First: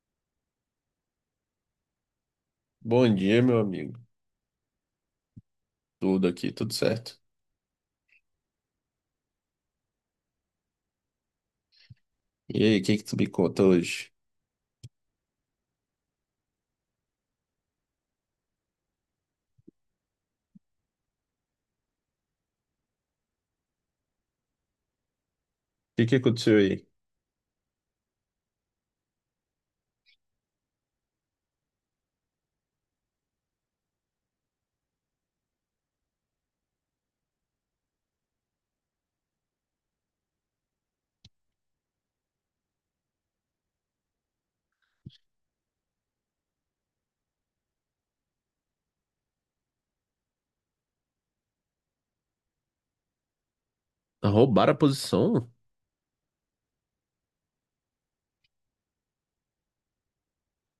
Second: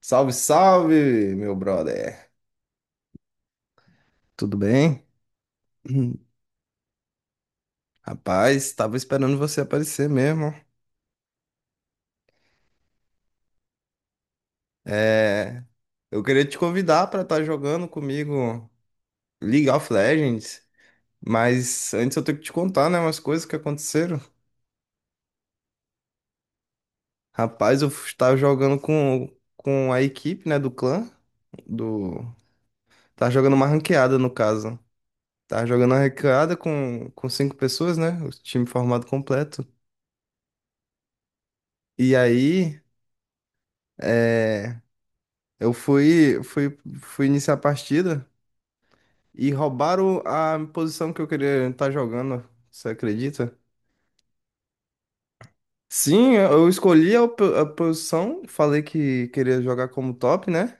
Salve, salve, meu brother. Bom dia, meu amigo. Tudo bem? Hum. Tudo aqui, tudo certo. Rapaz, tava esperando você aparecer mesmo. E aí, o que que tu me conta hoje? É, eu queria te convidar pra estar jogando comigo League of Legends, mas antes eu tenho que te contar, né, umas coisas que aconteceram. O que que aconteceu aí? Rapaz, eu estava jogando com a equipe, né, do clã, do... Tava jogando uma ranqueada, no caso. Tava jogando uma ranqueada com 5 pessoas, né, o time formado completo. E aí... é Eu fui iniciar a partida e roubaram a posição que eu queria estar jogando. Você acredita? Roubar a posição? Sim, eu escolhi a posição, falei que queria jogar como top, né?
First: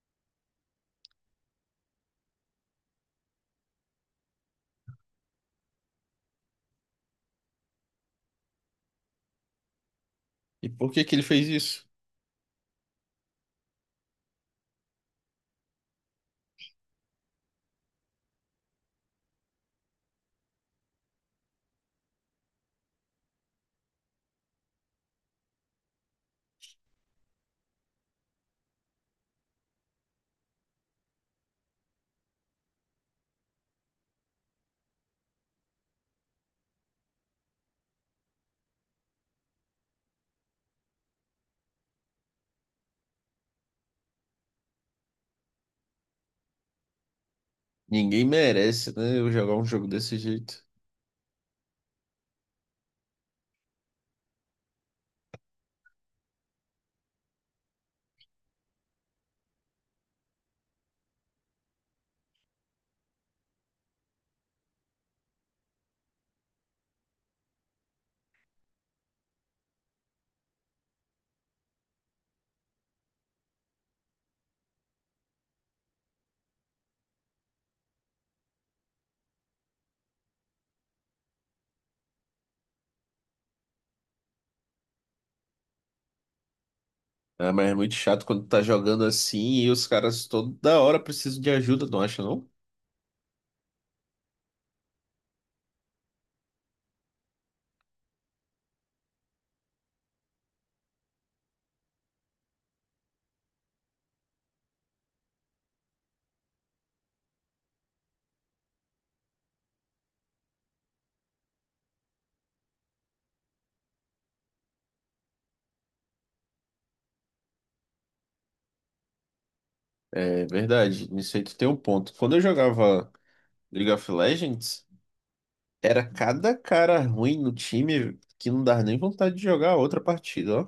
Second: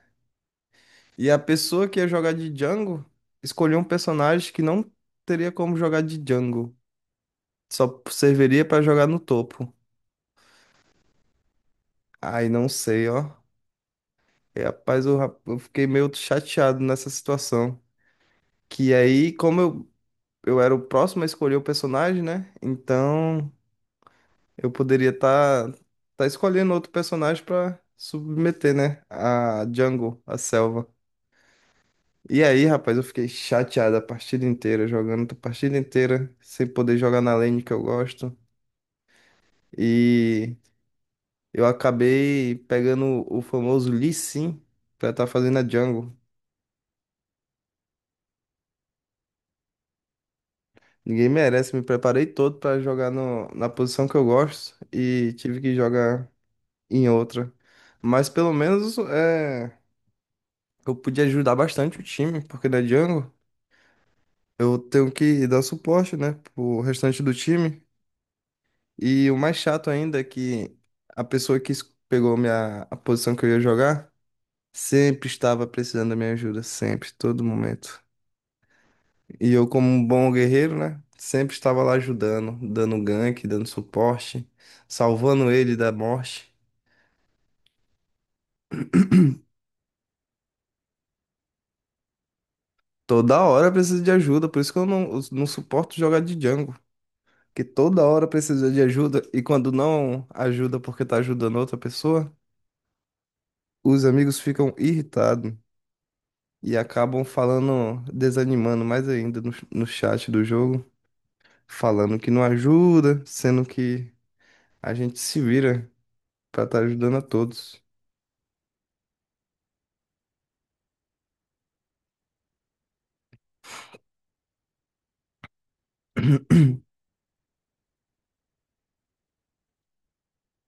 E a pessoa que ia jogar de Django escolheu um personagem que não teria como jogar de Django, só serviria pra jogar no topo. E por que que ele fez isso? Ai, não sei, ó. E, rapaz, eu fiquei meio chateado nessa situação. Que aí, como eu era o próximo a escolher o personagem, né? Então eu poderia tá escolhendo outro personagem pra submeter, né? A jungle, a selva. E aí, rapaz, eu fiquei chateado a partida inteira, jogando a partida inteira, sem poder jogar na lane que eu gosto. E eu acabei pegando o famoso Lee Sin pra estar fazendo a jungle. Ninguém merece, né? Eu jogar um jogo desse jeito. Ninguém merece, me preparei todo pra jogar no, na posição que eu gosto e tive que jogar em outra. Mas pelo menos eu podia ajudar bastante o time, porque na Django eu tenho que dar suporte, né, pro restante do time. E o mais chato ainda é que a pessoa que es- pegou a posição que eu ia jogar sempre estava precisando da minha ajuda, sempre, todo momento. E eu, como um bom guerreiro, né, sempre estava lá ajudando, dando gank, dando suporte, salvando ele da morte. Ah, mas é muito chato quando tá jogando assim e os caras toda hora precisam de ajuda, não acha, não? Toda hora eu preciso de ajuda, por isso que eu não suporto jogar de Django, que toda hora precisa de ajuda e quando não ajuda porque tá ajudando outra pessoa, os amigos ficam irritados e acabam falando, desanimando mais ainda no chat do jogo, falando que não ajuda, sendo que a gente se vira pra estar ajudando a todos. É verdade, nisso aí tu tem um ponto. Quando eu jogava League of Legends, era cada cara ruim no time que não dava nem vontade de jogar outra partida, ó.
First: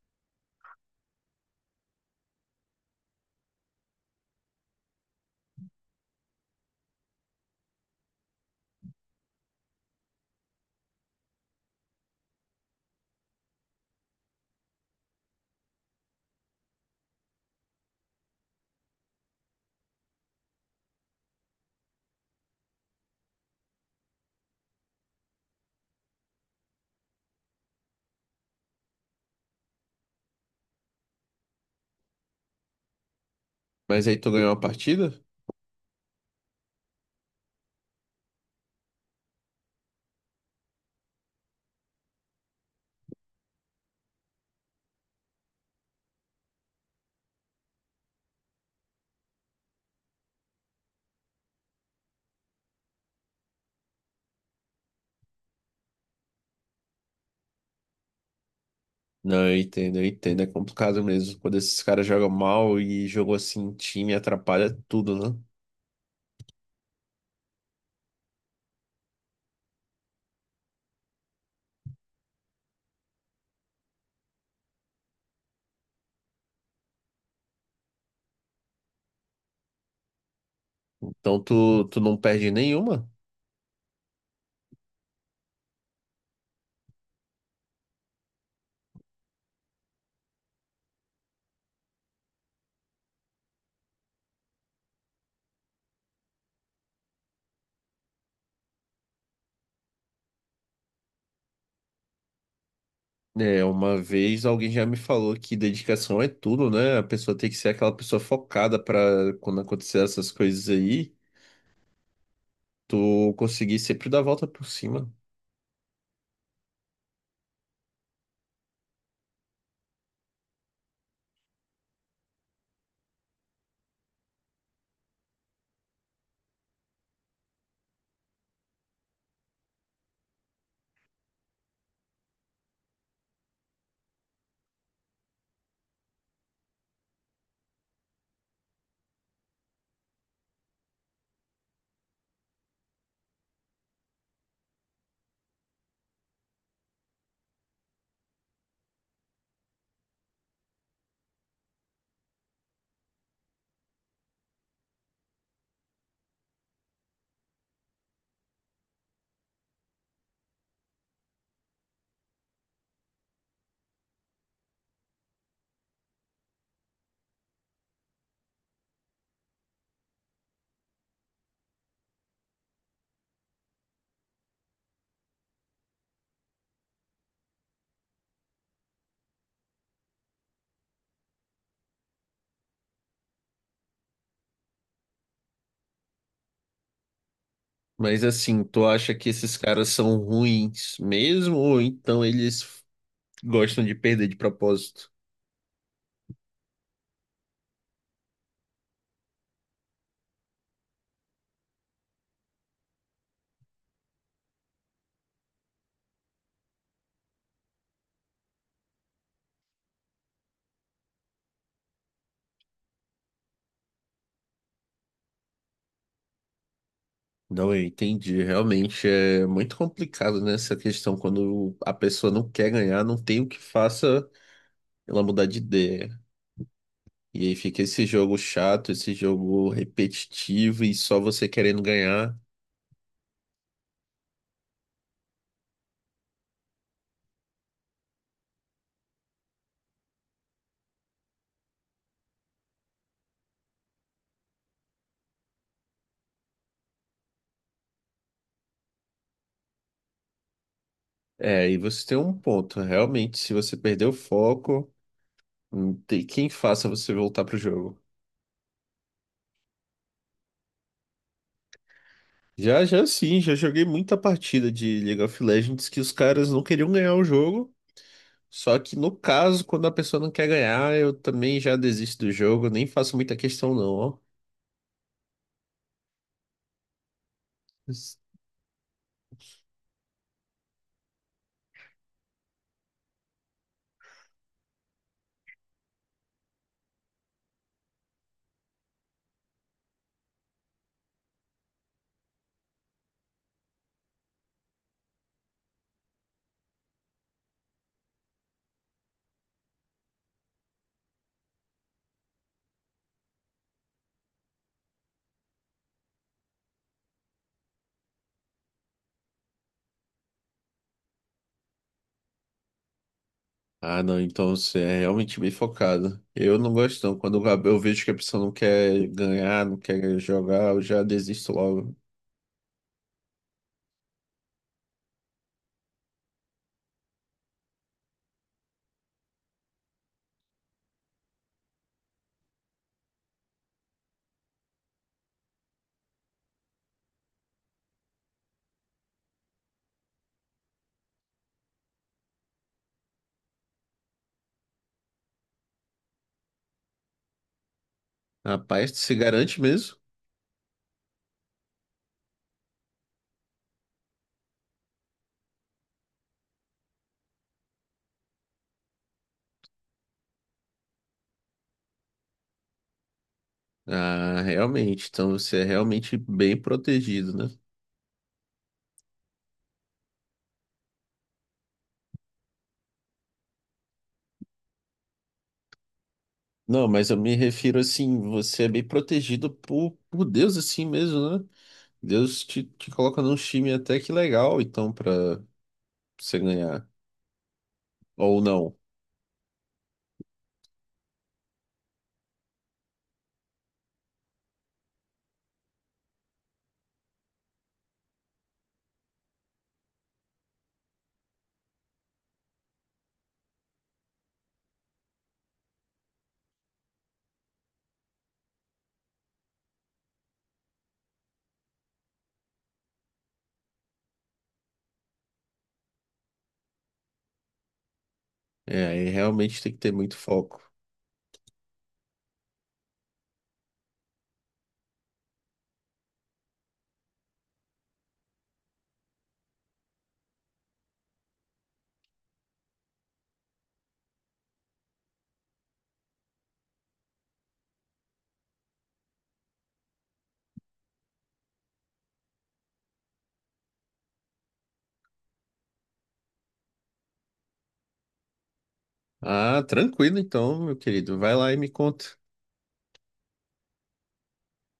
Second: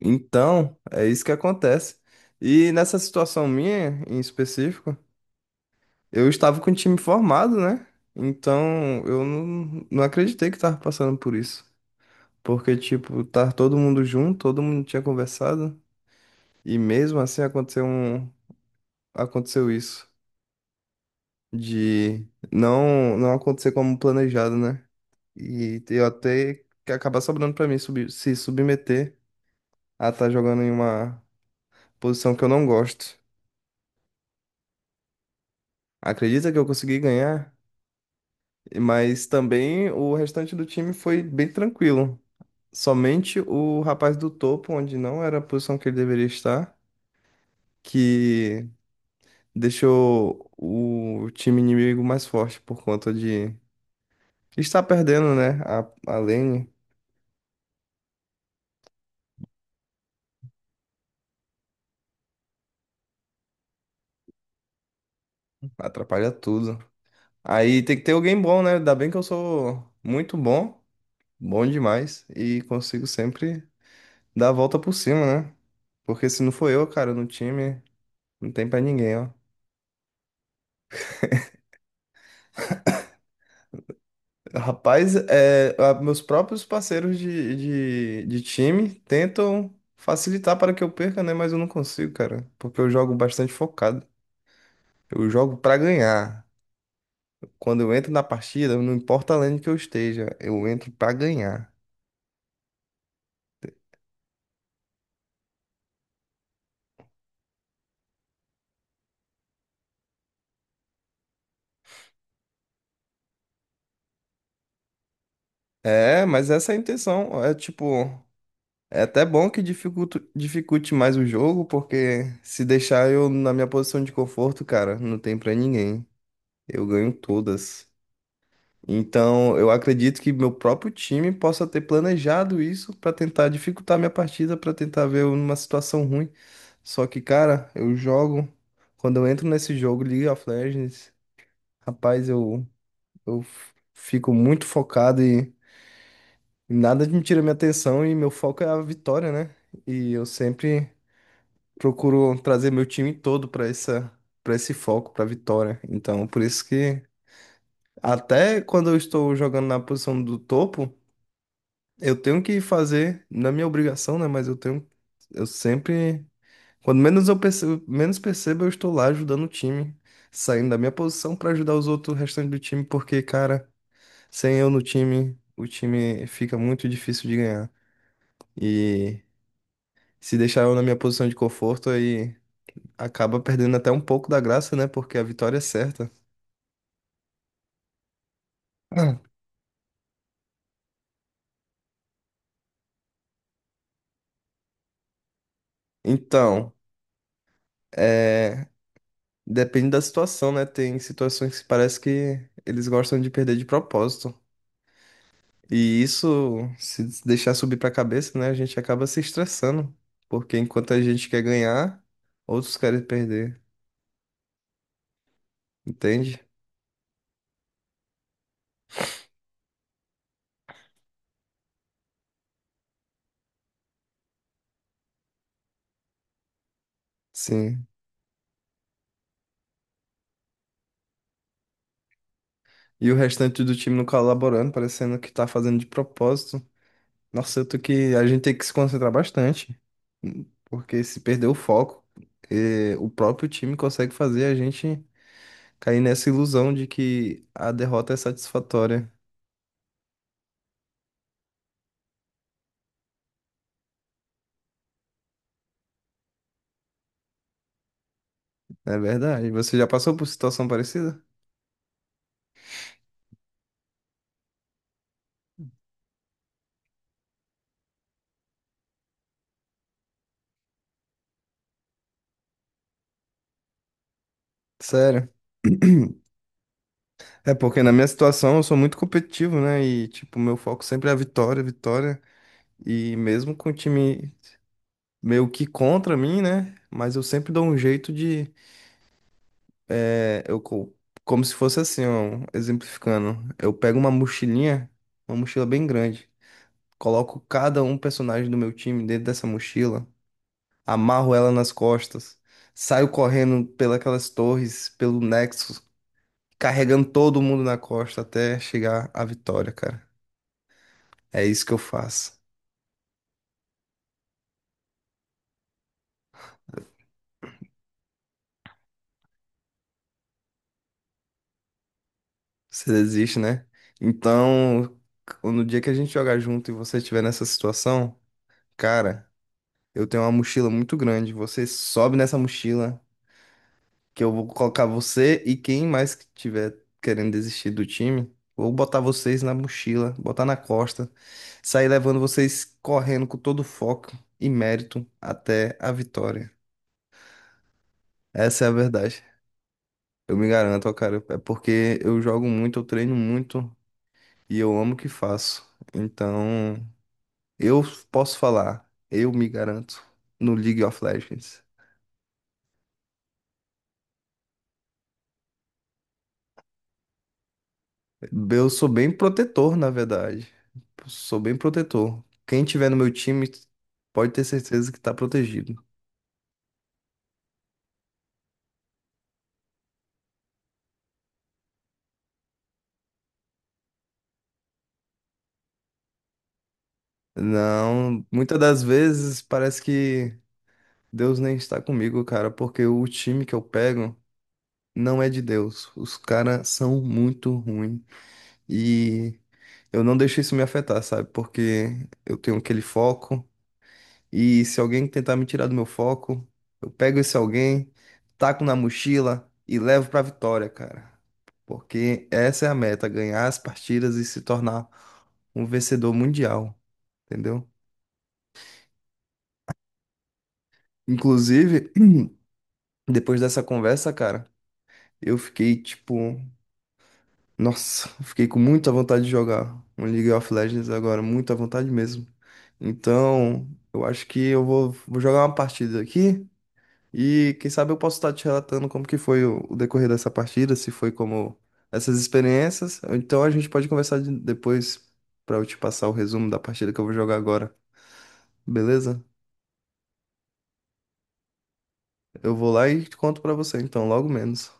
Então, é isso que acontece. E nessa situação minha, em específico, eu estava com o time formado, né? Então, eu não, não acreditei que estava passando por isso. Porque, tipo, tá todo mundo junto, todo mundo tinha conversado, e mesmo assim aconteceu isso, de não acontecer como planejado, né? E eu até que acabar sobrando pra mim subi- se submeter a estar jogando em uma posição que eu não gosto. Mas aí tu ganhou uma partida? Acredita que eu consegui ganhar, mas também o restante do time foi bem tranquilo. Somente o rapaz do topo, onde não era a posição que ele deveria estar, que deixou o time inimigo mais forte por conta de estar perdendo, né? A lane Não, eu entendo, eu entendo. É complicado mesmo. Quando esses caras jogam mal e jogo assim, em time atrapalha tudo, né? atrapalha tudo. Aí tem que ter alguém bom, né? Ainda bem que eu sou muito bom, bom demais, e consigo sempre dar a volta por cima, né? Porque se não for eu, cara, no time, não tem pra ninguém, ó. Então tu não perde nenhuma. Rapaz, meus próprios parceiros de time tentam facilitar para que eu perca, né? Mas eu não consigo, cara, porque eu jogo bastante focado. Eu jogo pra ganhar. Quando eu entro na partida, não importa a lane que eu esteja, eu entro pra ganhar. É, uma vez alguém já me falou que dedicação é tudo, né? A pessoa tem que ser aquela pessoa focada pra quando acontecer essas coisas aí, tu conseguir sempre dar a volta por cima. É, mas essa é a intenção. É tipo, é até bom que dificulte mais o jogo, porque se deixar eu na minha posição de conforto, cara, não tem pra ninguém. Eu ganho todas. Então, eu acredito que meu próprio time possa ter planejado isso pra tentar dificultar minha partida, pra tentar ver eu numa situação ruim. Só que, cara, eu jogo. Quando eu entro nesse jogo, League of Legends. Rapaz, eu fico muito focado e nada me tira minha atenção e meu foco é a vitória, né? E eu sempre procuro trazer meu time todo para para esse foco, para vitória. Então, por isso que até quando eu estou jogando na posição do topo, eu tenho que fazer, na minha obrigação, né? Mas eu tenho, eu sempre, quando menos percebo, eu estou lá ajudando o time, saindo da minha posição para ajudar os outros restantes do time, porque, cara, sem eu no time, o time fica muito difícil de ganhar. E se deixar eu na minha posição de conforto, aí acaba perdendo até um pouco da graça, né? Porque a vitória é certa. Mas assim, tu acha Ah. que esses caras são ruins mesmo, ou então eles gostam de perder de propósito? Então, é... depende da situação, né? Tem situações que parece que eles gostam de perder de propósito. E isso, se deixar subir pra cabeça, né? A gente acaba se estressando. Porque enquanto a gente quer ganhar, outros querem perder. Entende? Não, eu entendi. Realmente é muito complicado, né, essa questão quando a pessoa não quer ganhar, não tem o que faça ela mudar de ideia. E aí fica Sim. esse jogo chato, esse jogo repetitivo e só você querendo ganhar. E o restante do time não colaborando, parecendo que tá fazendo de propósito. Nossa, eu tô que. A gente tem que se concentrar bastante. Porque se perder o foco, o próprio time consegue fazer a gente cair nessa ilusão de que a derrota é satisfatória. É, e você tem um ponto. Realmente, se você perder o foco, não tem quem faça você voltar pro jogo. É verdade. Você já passou por situação parecida? Já, já sim, já joguei muita partida de League of Legends que os caras não queriam ganhar o jogo. Só que no caso, quando a pessoa não quer ganhar, eu também já desisto do jogo, nem faço muita questão não, ó. Sério. É porque na minha situação eu sou muito competitivo, né? E, tipo, meu foco sempre é a vitória, vitória. E mesmo com o time meio que contra mim, né? Mas eu sempre dou um jeito de. É, eu, co- como se fosse assim, ó, exemplificando. Eu pego uma mochilinha, uma mochila bem grande, coloco cada um personagem do meu time dentro dessa mochila, amarro ela nas costas, saio correndo pelas torres, pelo Nexus, carregando todo mundo na costa até chegar à vitória, cara. É isso que eu faço. Ah, não, então você é realmente bem focado. Eu não gosto não, quando eu vejo que a pessoa não quer ganhar, não quer jogar, eu já desisto logo. Você desiste, né? Então, no dia que a gente jogar junto e você estiver nessa situação, cara. Eu tenho uma mochila muito grande. Você sobe nessa mochila, que eu vou colocar você e quem mais que tiver querendo desistir do time, vou botar vocês na mochila, botar na costa, sair levando vocês correndo com todo foco e mérito até a vitória. Essa é a Rapaz, tu se verdade. garante mesmo? Eu me garanto, ó, cara, é porque eu jogo muito, eu treino muito e eu amo o que faço. Então, eu posso falar, eu me garanto no League of Legends. Ah, realmente, então você é realmente bem protegido, né? Eu sou bem protetor, na verdade. Sou bem protetor. Quem tiver no meu time pode ter certeza que tá protegido. Não, mas eu me refiro assim, você é bem protegido por Deus assim mesmo, né? Deus te coloca num time até que legal, então, pra você ganhar. Não, Ou muitas não. das vezes parece que Deus nem está comigo, cara, porque o time que eu pego não é de Deus. Os caras são muito ruins. E eu não deixo isso me afetar, sabe? Porque eu tenho aquele foco. E se alguém tentar me tirar do meu foco, eu pego esse alguém, taco na mochila e levo pra vitória, cara. Porque essa é a meta, ganhar as partidas e se tornar um vencedor mundial, entendeu? É, aí realmente tem que ter muito foco. Inclusive, depois dessa conversa, cara, eu fiquei tipo, nossa, eu fiquei com muita vontade de jogar um League of Legends agora, muita vontade mesmo. Então, eu acho que vou jogar uma partida aqui. E quem sabe eu posso estar te relatando como que foi o decorrer dessa partida, se foi como essas experiências. Ou então a gente pode conversar depois pra eu te passar o resumo da partida que eu vou jogar agora, beleza? Ah, tranquilo então, meu querido. Vai lá e me conta. Eu vou lá e te conto pra você, então, logo menos.